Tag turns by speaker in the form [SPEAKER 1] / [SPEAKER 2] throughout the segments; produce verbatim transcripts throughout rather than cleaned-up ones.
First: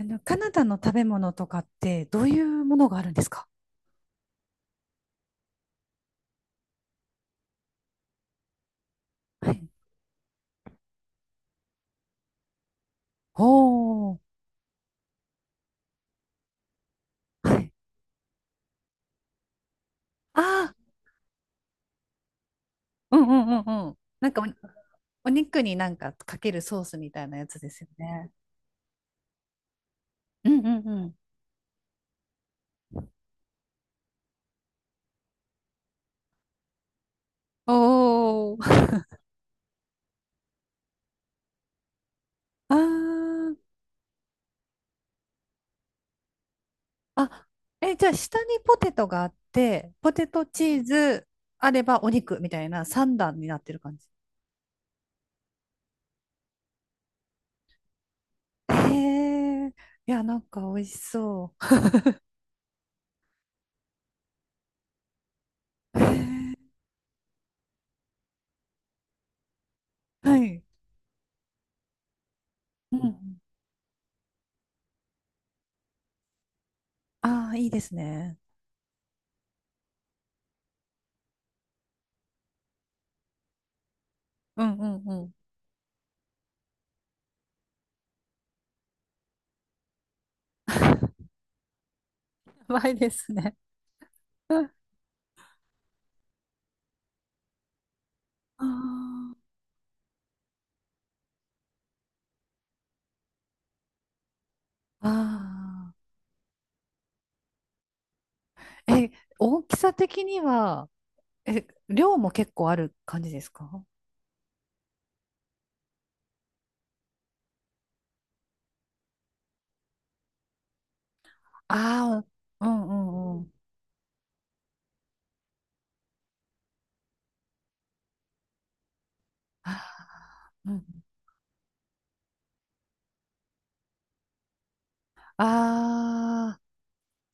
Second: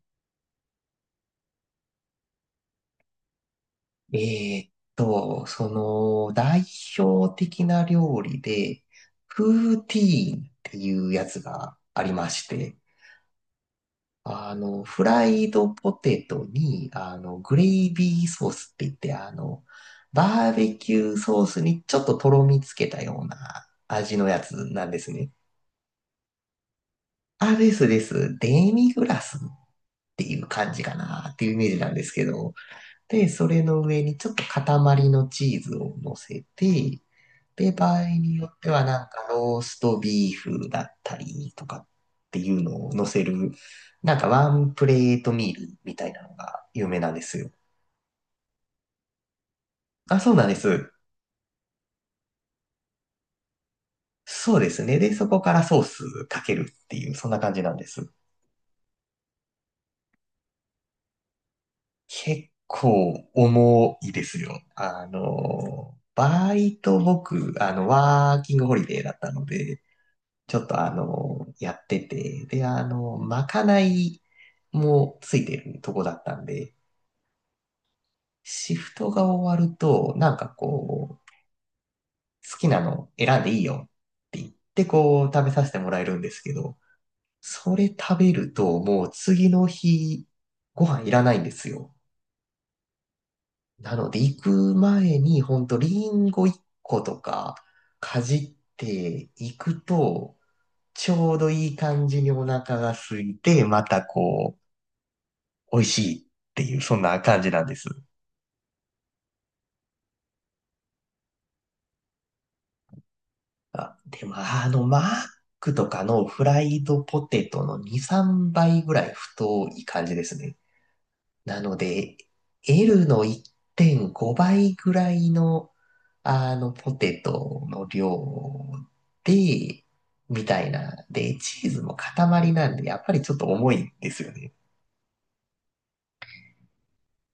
[SPEAKER 1] あの、カナダの食べ物とかってどういうものがあるんですか？
[SPEAKER 2] えーっと、その、代表的な料理で、
[SPEAKER 1] はい。
[SPEAKER 2] プーティーンっていうやつがありまして、
[SPEAKER 1] おー。
[SPEAKER 2] あの、フライドポテトに、あの、グ
[SPEAKER 1] は
[SPEAKER 2] レ
[SPEAKER 1] い。
[SPEAKER 2] イビーソースって言って、あの、
[SPEAKER 1] あ
[SPEAKER 2] バー
[SPEAKER 1] あ、
[SPEAKER 2] ベキューソースにちょっととろみつけた
[SPEAKER 1] う
[SPEAKER 2] よう
[SPEAKER 1] んう
[SPEAKER 2] な
[SPEAKER 1] んうんうん。
[SPEAKER 2] 味の
[SPEAKER 1] なん
[SPEAKER 2] や
[SPEAKER 1] か
[SPEAKER 2] つなんです
[SPEAKER 1] お、
[SPEAKER 2] ね。
[SPEAKER 1] お肉になんかかけるソースみたいなや
[SPEAKER 2] あ、
[SPEAKER 1] つで
[SPEAKER 2] で
[SPEAKER 1] す
[SPEAKER 2] す
[SPEAKER 1] よ
[SPEAKER 2] で
[SPEAKER 1] ね。
[SPEAKER 2] す。デミグラスっていう
[SPEAKER 1] うん
[SPEAKER 2] 感
[SPEAKER 1] う
[SPEAKER 2] じ
[SPEAKER 1] ん
[SPEAKER 2] か
[SPEAKER 1] うん。
[SPEAKER 2] なっていうイメージなんですけど、で、それの上にちょっと塊のチーズを乗せて、で、
[SPEAKER 1] お
[SPEAKER 2] 場合によって
[SPEAKER 1] お。
[SPEAKER 2] はなんかローストビーフだったりとかっていう のを乗せ
[SPEAKER 1] あ
[SPEAKER 2] る、なんかワンプレートミールみたいなのが有名なんで
[SPEAKER 1] あ。
[SPEAKER 2] す
[SPEAKER 1] あ、
[SPEAKER 2] よ。
[SPEAKER 1] え、じゃあ下にポテトがあって、ポ
[SPEAKER 2] あ、
[SPEAKER 1] テ
[SPEAKER 2] そうな
[SPEAKER 1] ト
[SPEAKER 2] んで
[SPEAKER 1] チー
[SPEAKER 2] す。
[SPEAKER 1] ズあればお肉みたいな三段になってる感じ。
[SPEAKER 2] そうですね。で、そこからソースかけるっていう、そんな感じなんです。
[SPEAKER 1] へえ。いや、なんか美味しそ
[SPEAKER 2] 結構重いですよ。あの、
[SPEAKER 1] う。へえ。
[SPEAKER 2] バイト僕、あの、ワーキングホリデーだったので、
[SPEAKER 1] は
[SPEAKER 2] ちょ
[SPEAKER 1] い。
[SPEAKER 2] っとあの、やってて、で、あ
[SPEAKER 1] うんう
[SPEAKER 2] の、
[SPEAKER 1] ん。
[SPEAKER 2] まかないもついてるとこだったんで、
[SPEAKER 1] ああ、いいですね。
[SPEAKER 2] シフトが終わると、なんかこう、好きなの選んでいいよって言っ
[SPEAKER 1] うん
[SPEAKER 2] て
[SPEAKER 1] うんう
[SPEAKER 2] こう、
[SPEAKER 1] ん。
[SPEAKER 2] 食べさせてもらえるんですけど、それ食べるともう次の日、ご飯い らないんですよ。
[SPEAKER 1] やばいですね。
[SPEAKER 2] なので、行く 前に、ほんと、リンゴいっことか、かじって
[SPEAKER 1] あ
[SPEAKER 2] いくと、ちょうどいい感じにお腹が空いて、またこう、美味
[SPEAKER 1] あ
[SPEAKER 2] しいっていう、そんな感じなんです。
[SPEAKER 1] ー。え、大きさ的には、え、量も結構ある感じですか？
[SPEAKER 2] あ、でも、あの、マックとかのフライドポテトのに、さんばいぐらい太い感じですね。なので、
[SPEAKER 1] ああー、うんう
[SPEAKER 2] L の
[SPEAKER 1] んうん。
[SPEAKER 2] いってんごばいぐらいの、あの、ポテトの量で、
[SPEAKER 1] あ
[SPEAKER 2] みた
[SPEAKER 1] ー、
[SPEAKER 2] い
[SPEAKER 1] う
[SPEAKER 2] な。
[SPEAKER 1] ん。
[SPEAKER 2] で、チーズも塊なんで、やっぱりちょっと重いんですよね。
[SPEAKER 1] あ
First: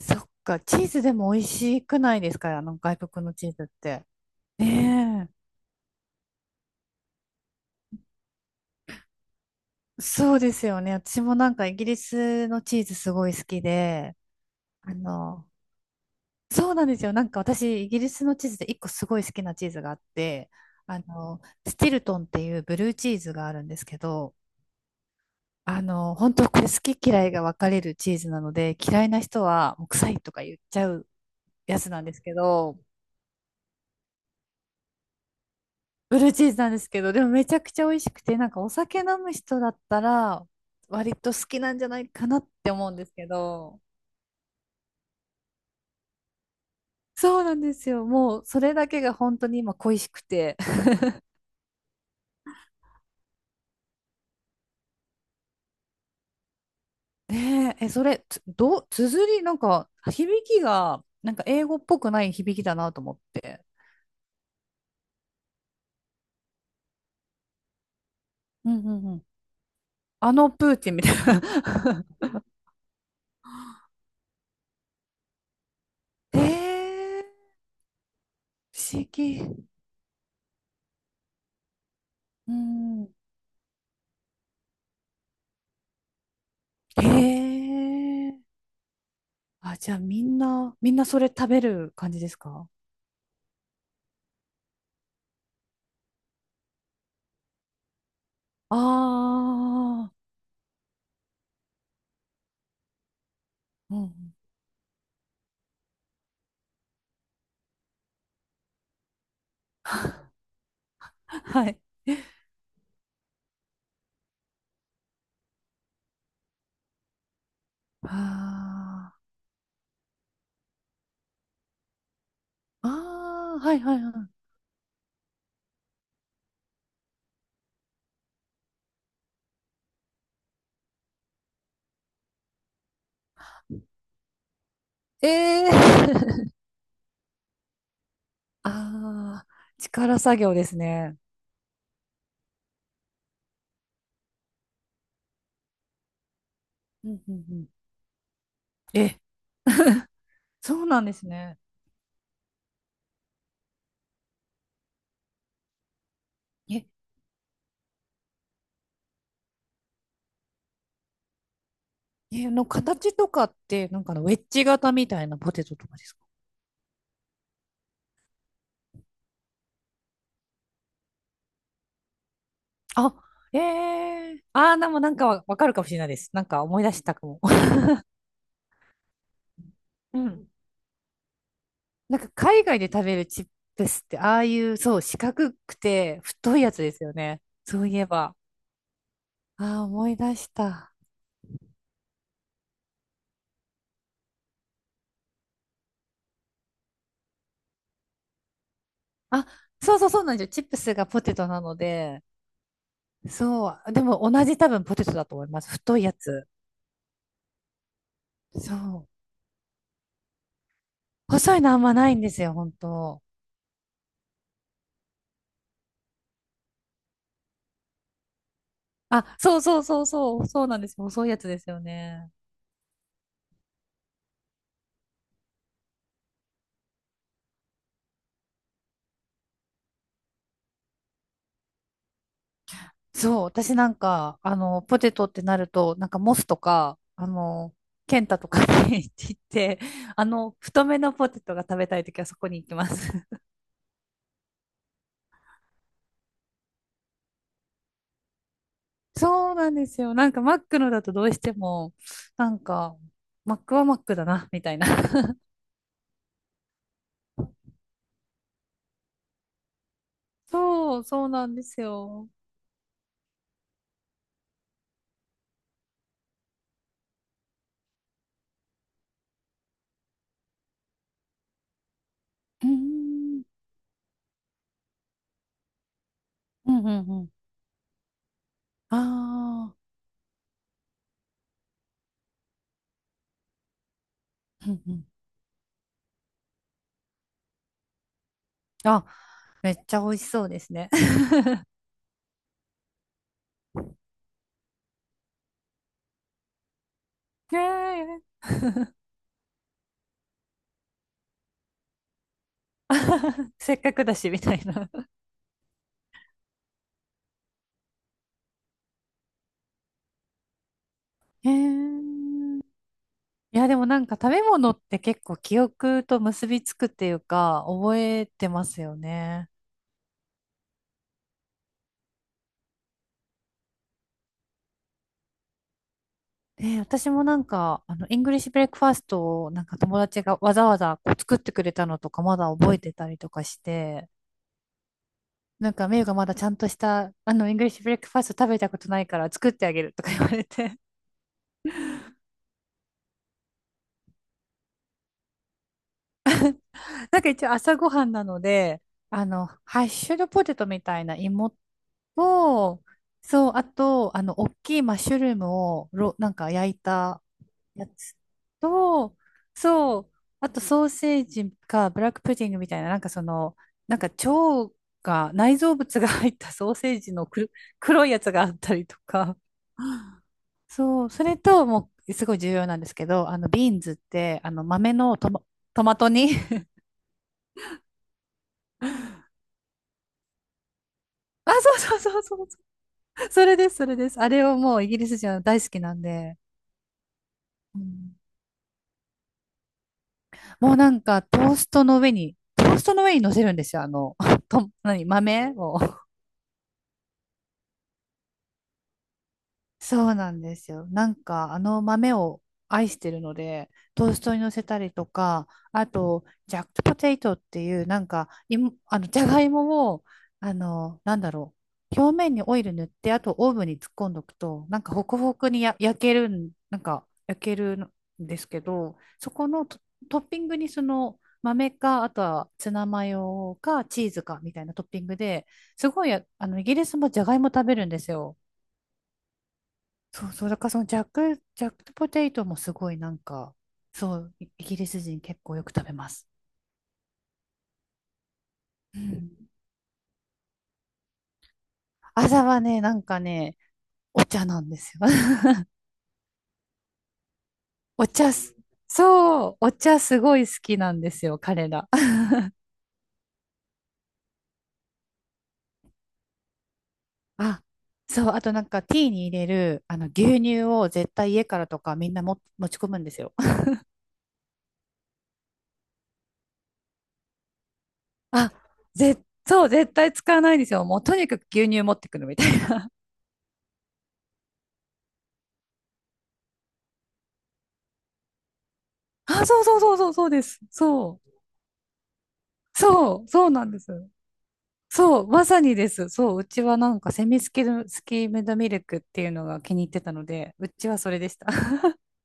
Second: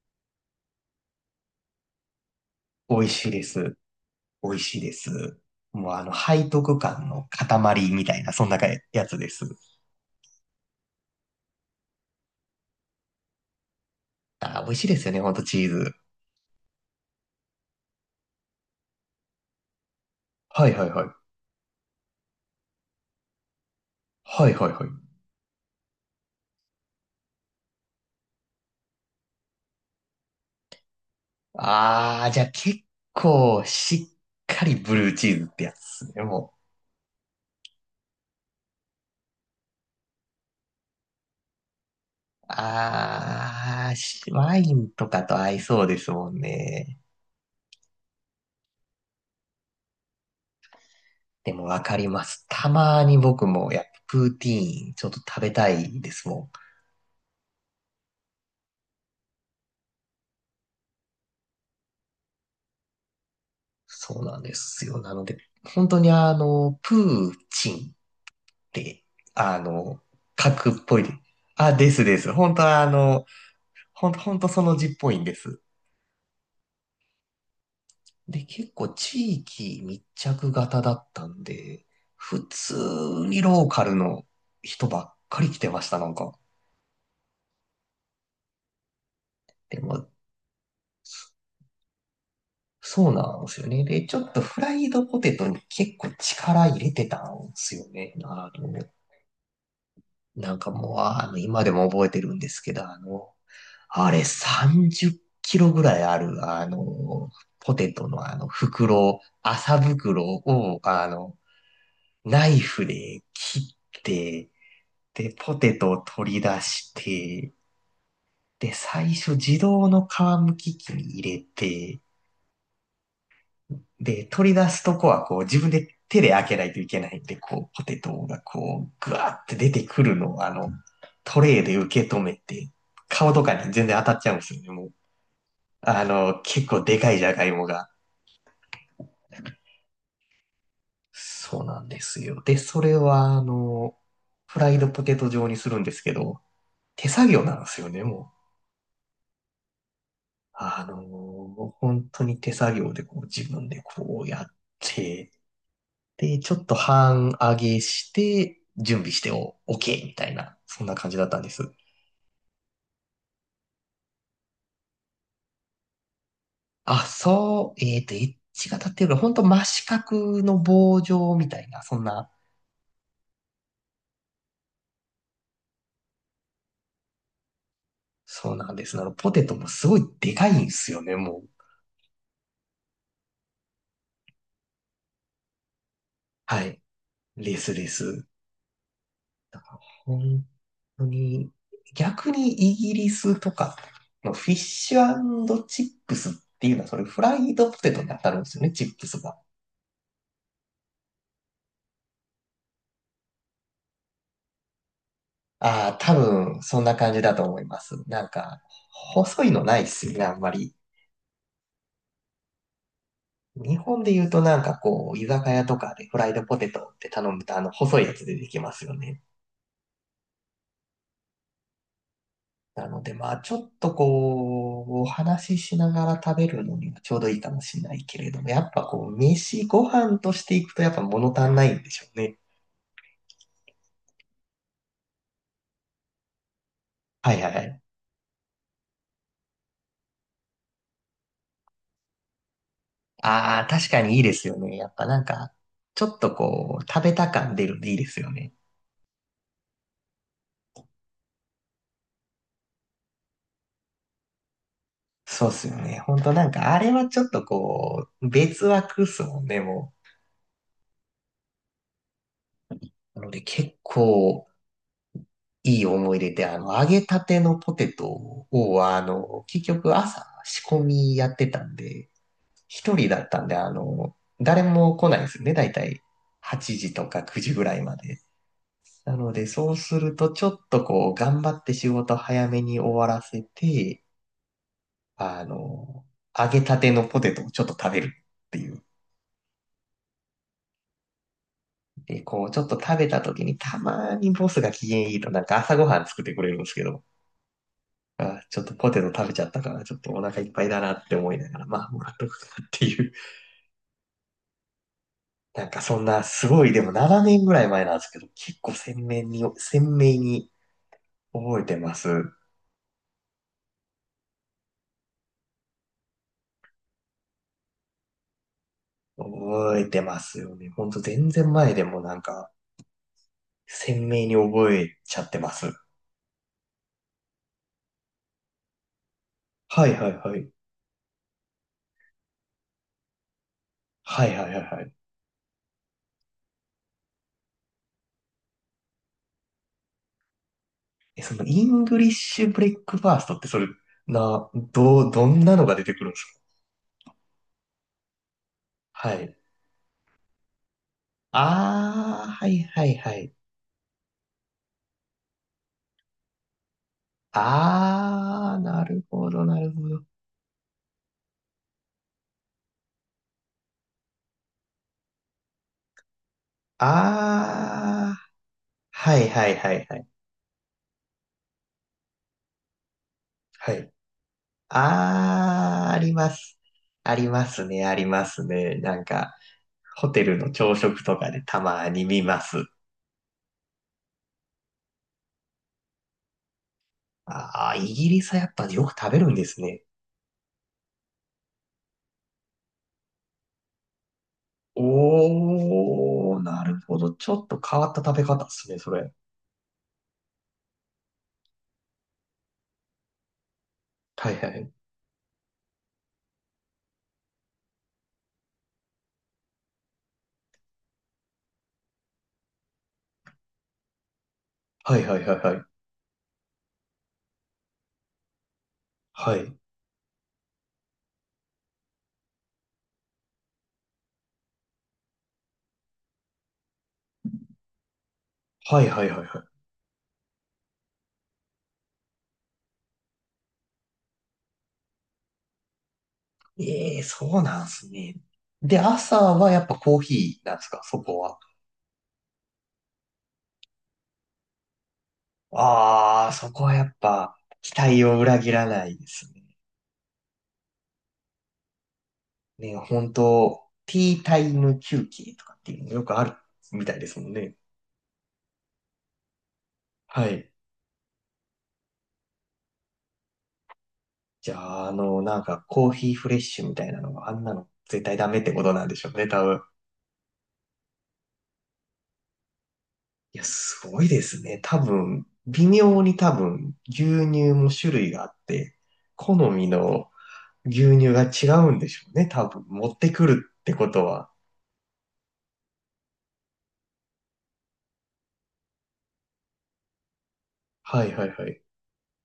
[SPEAKER 1] ー、そっか。チーズでも美味しくないですか、あの
[SPEAKER 2] 美
[SPEAKER 1] 外
[SPEAKER 2] 味し
[SPEAKER 1] 国
[SPEAKER 2] い
[SPEAKER 1] の
[SPEAKER 2] で
[SPEAKER 1] チーズっ
[SPEAKER 2] す。
[SPEAKER 1] て。
[SPEAKER 2] 美味しいです。
[SPEAKER 1] ね
[SPEAKER 2] もうあの、背徳感の塊みたいな、そんなやつです。
[SPEAKER 1] え。そうですよね。私もなんかイギリスのチーズすごい好きで、
[SPEAKER 2] あー、美味しい
[SPEAKER 1] あ
[SPEAKER 2] ですよね、ほんと
[SPEAKER 1] の、
[SPEAKER 2] チーズ。
[SPEAKER 1] そうなんですよ。なんか私、イギリスのチーズで一個すごい好きなチーズがあって、
[SPEAKER 2] はいはい
[SPEAKER 1] あ
[SPEAKER 2] はい。
[SPEAKER 1] の、スティルトンっていうブルーチーズがあるんですけど、
[SPEAKER 2] はいはいはい。
[SPEAKER 1] あの、本当これ好き嫌いが分かれるチーズなので、嫌いな人はもう臭いとか言っちゃうやつなんです
[SPEAKER 2] ああ、
[SPEAKER 1] け
[SPEAKER 2] じゃあ
[SPEAKER 1] ど、
[SPEAKER 2] 結構しっかりブルーチーズってやつです
[SPEAKER 1] ブ
[SPEAKER 2] ね、
[SPEAKER 1] ルーチー
[SPEAKER 2] もう。
[SPEAKER 1] ズなんですけど、でもめちゃくちゃ美味しくて、なんかお酒飲む人だったら、割と好きなんじゃないかなって思うんですけど、
[SPEAKER 2] ああ、しワインとかと合いそうですもんね。
[SPEAKER 1] そうなんですよ。もうそれだけが本当に今恋しくて。
[SPEAKER 2] でもわかります。たまに僕もやっぱプーティーンちょっと食べたいですもん。
[SPEAKER 1] ねえ、え、それ、つ、どう、綴り、なんか、響きが、なんか英語っぽくない響きだなと思って。
[SPEAKER 2] そうなんですよ。なので、本当にあの、プーチンっ
[SPEAKER 1] うんう
[SPEAKER 2] て、
[SPEAKER 1] んうん。
[SPEAKER 2] あの、
[SPEAKER 1] あの
[SPEAKER 2] 核
[SPEAKER 1] プ
[SPEAKER 2] っ
[SPEAKER 1] ーチン
[SPEAKER 2] ぽい
[SPEAKER 1] みた
[SPEAKER 2] で。
[SPEAKER 1] い
[SPEAKER 2] あ、です
[SPEAKER 1] な。
[SPEAKER 2] です。本当はあの、本当本当その字っぽいんです。
[SPEAKER 1] えー、
[SPEAKER 2] で、結
[SPEAKER 1] 不
[SPEAKER 2] 構
[SPEAKER 1] 思
[SPEAKER 2] 地
[SPEAKER 1] 議。
[SPEAKER 2] 域密着型だったんで、普
[SPEAKER 1] う
[SPEAKER 2] 通
[SPEAKER 1] ん。
[SPEAKER 2] にローカルの人ばっかり来てました、なんか。
[SPEAKER 1] へえ。あ、
[SPEAKER 2] で
[SPEAKER 1] じゃあ
[SPEAKER 2] も、
[SPEAKER 1] みんな、みんなそれ食べる感じですか？
[SPEAKER 2] そうなんですよね。で、ちょっとフライドポテトに結構力入れてたんですよね。あの、
[SPEAKER 1] ああ
[SPEAKER 2] なんかもう、あの、今でも覚えてるんですけど、あの、
[SPEAKER 1] ー、うんう
[SPEAKER 2] あれ
[SPEAKER 1] ん。
[SPEAKER 2] さんじゅっキロぐらいある、あの、ポテトのあの袋、麻袋を、あの、
[SPEAKER 1] はい。
[SPEAKER 2] ナイフで切って、で、ポテトを取り出して、で、
[SPEAKER 1] あ
[SPEAKER 2] 最初自動の皮むき器に入れて、
[SPEAKER 1] あ、ああはいはい
[SPEAKER 2] で、
[SPEAKER 1] は
[SPEAKER 2] 取り出すとこはこう自分で手で開けないといけないんで、こう、ポテトがこう、ぐわーって出てくるのを、あの、トレイで受け止めて、顔とかに全然当たっちゃうんですよね、もう。
[SPEAKER 1] い。ええ
[SPEAKER 2] あの、
[SPEAKER 1] ー。
[SPEAKER 2] 結構でかいじゃがいもが。
[SPEAKER 1] ああ、力作業ですね。
[SPEAKER 2] そうなんですよ。で、それは、あの、フライドポテト状にするんですけど、手
[SPEAKER 1] うん
[SPEAKER 2] 作
[SPEAKER 1] う
[SPEAKER 2] 業
[SPEAKER 1] んう
[SPEAKER 2] なんで
[SPEAKER 1] ん。
[SPEAKER 2] すよね、も
[SPEAKER 1] え、そ
[SPEAKER 2] あ
[SPEAKER 1] うな
[SPEAKER 2] の
[SPEAKER 1] んですね。
[SPEAKER 2] ー本当に手作業でこう自分でこうやって、で、ちょっと
[SPEAKER 1] え、
[SPEAKER 2] 半上げして、準備してお、OK みたいな、そんな感じだったんです。
[SPEAKER 1] え、あの形とかって、なんかあのウェッジ型みたいなポテトとかですか？
[SPEAKER 2] あ、そう、えっと、エッジが立ってるから、本当真四角の棒状みたいな、そんな、
[SPEAKER 1] あ、ええ。ああー、でもなんかわわかるかもしれないです。なんか思い出したかも。
[SPEAKER 2] そうなんです。あの、ポテトもすごい
[SPEAKER 1] う
[SPEAKER 2] でか
[SPEAKER 1] ん。
[SPEAKER 2] いんですよね、もう。
[SPEAKER 1] なんか海外で食べるチップスって、ああいう、そう、四角くて太い
[SPEAKER 2] は
[SPEAKER 1] やつ
[SPEAKER 2] い。
[SPEAKER 1] ですよね、
[SPEAKER 2] レス
[SPEAKER 1] そ
[SPEAKER 2] レ
[SPEAKER 1] ういえ
[SPEAKER 2] ス。
[SPEAKER 1] ば。ああ、思い
[SPEAKER 2] 本
[SPEAKER 1] 出
[SPEAKER 2] 本
[SPEAKER 1] した。
[SPEAKER 2] 当に、逆にイギリスとかのフィッシュチップスっていうのは、それフライドポテトに当たるんですよね、チップスが。
[SPEAKER 1] あ、そうそうそうなんですよ。チップスがポテトなので、そう。でも同じ多分ポテトだと思います、
[SPEAKER 2] あ
[SPEAKER 1] 太
[SPEAKER 2] あ、
[SPEAKER 1] いや
[SPEAKER 2] 多
[SPEAKER 1] つ。
[SPEAKER 2] 分、そんな感じだと思います。なんか、
[SPEAKER 1] そう。
[SPEAKER 2] 細いのないっすよね、あんまり。
[SPEAKER 1] 細いのあんまないんですよ、本当。
[SPEAKER 2] 日本で言うとなんかこう、居酒屋とかでフライドポテトって頼むと、あの、細いやつ出てきますよね。
[SPEAKER 1] あ、そうそうそうそう、そうなんですよ。細いやつですよね。
[SPEAKER 2] なので、まあ、ちょっとこう、お話ししながら食べるのにはちょうどいいかもしれないけれども、やっぱこう、飯、ご飯としていくとやっぱ物足んないんでしょうね。
[SPEAKER 1] そう、私なんか、あの、ポテトってなると、なんかモスとか、あ
[SPEAKER 2] はいはいは
[SPEAKER 1] の、
[SPEAKER 2] い。
[SPEAKER 1] ケンタとかに 行って、あの、太めのポテトが食べたいときはそこに行きます。
[SPEAKER 2] ああ、確かにいいですよね。やっぱなんか、ちょっとこう、食べた感出るんでいいですよね。
[SPEAKER 1] そうなんですよ。なんかマックのだとどうしても、なんか、マックはマックだな、みたいな。
[SPEAKER 2] そうっすよね。ほんとなんか、あれはちょっとこう、別枠っすもんね、も
[SPEAKER 1] そう、そうなんですよ。
[SPEAKER 2] う。なので結構、いい思い出で、あの、揚げたてのポテトを、あの、結局朝仕込みやってたんで、
[SPEAKER 1] うー
[SPEAKER 2] 一人だった
[SPEAKER 1] ん、
[SPEAKER 2] んで、あの、誰も来ないんですよね。だいたい
[SPEAKER 1] う
[SPEAKER 2] 8
[SPEAKER 1] ん、う
[SPEAKER 2] 時と
[SPEAKER 1] ん、う
[SPEAKER 2] か
[SPEAKER 1] ん。
[SPEAKER 2] くじぐらいまで。
[SPEAKER 1] あ
[SPEAKER 2] なので、そう
[SPEAKER 1] あ、
[SPEAKER 2] すると、ちょっとこう、頑張って仕事早めに終わらせて、
[SPEAKER 1] うん、うん。
[SPEAKER 2] あの、揚げたてのポテトをちょっと食べるっていう。
[SPEAKER 1] あ、めっちゃ美味しそうですね。
[SPEAKER 2] で、こう、ちょっと食べた時に、たまにボスが機嫌いいと、なんか朝ごはん作ってくれるんですけど、
[SPEAKER 1] ねえ。
[SPEAKER 2] あ、ちょっとポテト食べちゃったから、ちょっとお腹いっぱいだなって思いながら、まあ、もらっとくかっていう。
[SPEAKER 1] せっかくだし、みたいな。
[SPEAKER 2] なんかそんな、すごい、でもななねんぐらい前なんですけど、結構鮮明に、鮮明に
[SPEAKER 1] へ
[SPEAKER 2] 覚えてます。
[SPEAKER 1] ー。いや、でもなんか食べ物って結構記憶と結びつくっていうか、覚えてますよね。
[SPEAKER 2] 覚えてますよね。ほんと全然前でもなんか、鮮明に覚えちゃってます。
[SPEAKER 1] で、私もなんか、あの、イングリッシュブレックファーストをなんか
[SPEAKER 2] はい
[SPEAKER 1] 友
[SPEAKER 2] はい
[SPEAKER 1] 達
[SPEAKER 2] は
[SPEAKER 1] が
[SPEAKER 2] い。
[SPEAKER 1] わざわざこう作ってくれたのとかまだ覚えてたりとかして、
[SPEAKER 2] はいはいはいはい。
[SPEAKER 1] なんか、メイがまだちゃんとした、あの、イングリッシュブレックファースト食べたことないから作ってあげるとか言われて。
[SPEAKER 2] え、そのイングリッシュブレックファーストってそれ、な、どう、どんなのが出てくるんです
[SPEAKER 1] なんか一応朝ごはんなので、
[SPEAKER 2] か？は
[SPEAKER 1] あ
[SPEAKER 2] い。
[SPEAKER 1] の、ハッシュドポテトみたいな芋
[SPEAKER 2] あー、はい
[SPEAKER 1] を、
[SPEAKER 2] はいはい。
[SPEAKER 1] そう、あと、あの、大きいマッシュルームを、ろ、なんか焼いたやつ
[SPEAKER 2] あー、なる
[SPEAKER 1] と、
[SPEAKER 2] ほどなるほ
[SPEAKER 1] そ
[SPEAKER 2] ど。
[SPEAKER 1] う、あとソーセージかブラックプディングみたいな、なんかその、なんか腸が、内臓物が入った ソーセージのく黒い
[SPEAKER 2] あ
[SPEAKER 1] や
[SPEAKER 2] ー、
[SPEAKER 1] つがあったりと
[SPEAKER 2] はい
[SPEAKER 1] か、
[SPEAKER 2] はいはいはい。
[SPEAKER 1] そう、それと、もう、すごい重要なんですけど、あの、ビ
[SPEAKER 2] は
[SPEAKER 1] ーン
[SPEAKER 2] い。
[SPEAKER 1] ズって、あの、豆のトマ、ト
[SPEAKER 2] あー、
[SPEAKER 1] マ
[SPEAKER 2] あ
[SPEAKER 1] ト
[SPEAKER 2] り
[SPEAKER 1] 煮。
[SPEAKER 2] ます。ありますね、ありますね。なんか、ホテルの朝食とかで
[SPEAKER 1] あ、
[SPEAKER 2] た
[SPEAKER 1] そう
[SPEAKER 2] ま
[SPEAKER 1] そう
[SPEAKER 2] に
[SPEAKER 1] そ
[SPEAKER 2] 見
[SPEAKER 1] う
[SPEAKER 2] ま
[SPEAKER 1] そう
[SPEAKER 2] す。
[SPEAKER 1] そう、それです、それです。あれをもうイギリス人は大好きなんで、
[SPEAKER 2] あ
[SPEAKER 1] う
[SPEAKER 2] ー、イギ
[SPEAKER 1] ん。
[SPEAKER 2] リスはやっぱよく食べるんですね。
[SPEAKER 1] もうなんか、トーストの上に、トーストの上に乗せるんですよ。あの、と、何、豆を。
[SPEAKER 2] おー、なるほど。ちょっと変わった食べ方ですね、それ。
[SPEAKER 1] そうなんですよ。なんかあの豆を愛してるので、トース
[SPEAKER 2] はい
[SPEAKER 1] トに
[SPEAKER 2] は
[SPEAKER 1] 乗せ
[SPEAKER 2] い。
[SPEAKER 1] たりとか、あと、ジャックポテイトっていう、なんか、いもあの、じゃがいもを、あの、なんだろう、表面にオイル塗って、あとオーブンに突っ込んどくと、なんか
[SPEAKER 2] はい
[SPEAKER 1] ホク
[SPEAKER 2] はい
[SPEAKER 1] ホ
[SPEAKER 2] はい
[SPEAKER 1] ク
[SPEAKER 2] は
[SPEAKER 1] に
[SPEAKER 2] い。
[SPEAKER 1] や焼けるん、なんか焼けるんですけど、そ
[SPEAKER 2] は
[SPEAKER 1] こ
[SPEAKER 2] い。
[SPEAKER 1] のト、トッピングにその豆か、あとはツナマヨかチーズかみたいなトッピングで、すごい、あの、イギリスもじゃがいも食べるんですよ。
[SPEAKER 2] はいはいはいは
[SPEAKER 1] そうそう、だからそのジャック、ジャックポテトもすごいなんか、そう、イイギリス人結構よく食べます。
[SPEAKER 2] い。ええー、そうなんすね。で、
[SPEAKER 1] う
[SPEAKER 2] 朝
[SPEAKER 1] ん。
[SPEAKER 2] はやっぱコーヒーなんですか、そこは？
[SPEAKER 1] 朝はね、なんかね、お茶なんですよ。
[SPEAKER 2] ああ、そこはやっぱ期待
[SPEAKER 1] お
[SPEAKER 2] を
[SPEAKER 1] 茶
[SPEAKER 2] 裏切
[SPEAKER 1] す、
[SPEAKER 2] らないですね。
[SPEAKER 1] そう、お茶すごい好きなんですよ、彼ら。
[SPEAKER 2] ね、本当ティータイム休憩とかっていうのよくあるみたいですもんね。
[SPEAKER 1] あ、そう、あとなんかティーに入れる、あの、
[SPEAKER 2] は
[SPEAKER 1] 牛
[SPEAKER 2] い。
[SPEAKER 1] 乳を絶対家からとかみんなも持ち込むんですよ。
[SPEAKER 2] じゃあ、あの、なんかコーヒーフレッシュみたいなのがあんなの絶対ダメって
[SPEAKER 1] あ、
[SPEAKER 2] ことなんでしょう
[SPEAKER 1] ぜ、
[SPEAKER 2] ね、多分。
[SPEAKER 1] そう、絶対使わないんですよ。もうとにかく牛乳持ってくるみたいな。
[SPEAKER 2] いや、すごいですね。多分、微妙に多分、牛乳も種類があって、好
[SPEAKER 1] あ、そう
[SPEAKER 2] み
[SPEAKER 1] そうそうそ
[SPEAKER 2] の
[SPEAKER 1] う、そうです。
[SPEAKER 2] 牛乳
[SPEAKER 1] そ
[SPEAKER 2] が
[SPEAKER 1] う、
[SPEAKER 2] 違うんでしょうね。多分、持って
[SPEAKER 1] そ
[SPEAKER 2] く
[SPEAKER 1] う、そう
[SPEAKER 2] るっ
[SPEAKER 1] なん
[SPEAKER 2] て
[SPEAKER 1] で
[SPEAKER 2] こと
[SPEAKER 1] す。
[SPEAKER 2] は。
[SPEAKER 1] そう、まさにです。そう、うちはなんかセミスキル、スキームドミルクっていうのが気に入ってたので、うちは
[SPEAKER 2] は
[SPEAKER 1] そ
[SPEAKER 2] い
[SPEAKER 1] れ
[SPEAKER 2] は
[SPEAKER 1] で
[SPEAKER 2] い
[SPEAKER 1] し
[SPEAKER 2] は
[SPEAKER 1] た。
[SPEAKER 2] い。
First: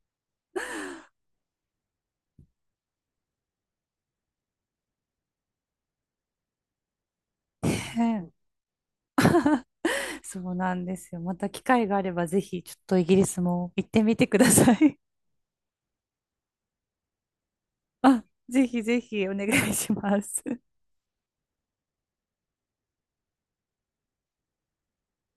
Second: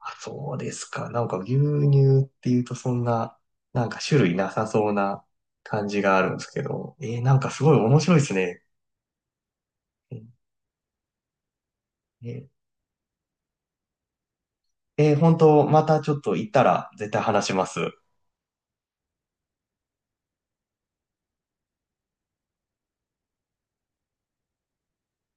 [SPEAKER 2] あ、そうですか。なんか牛乳っていうとそんな、なんか種類なさそうな感じがあるんですけど。えー、なんかす ごい面白いで
[SPEAKER 1] ね
[SPEAKER 2] すね。え
[SPEAKER 1] え。そうなんですよ。また機会があればぜ
[SPEAKER 2] ー、
[SPEAKER 1] ひちょっとイギリスも行ってみてください。
[SPEAKER 2] えー本当またちょっと行ったら絶対話します。
[SPEAKER 1] あ、ぜひぜひお願いします。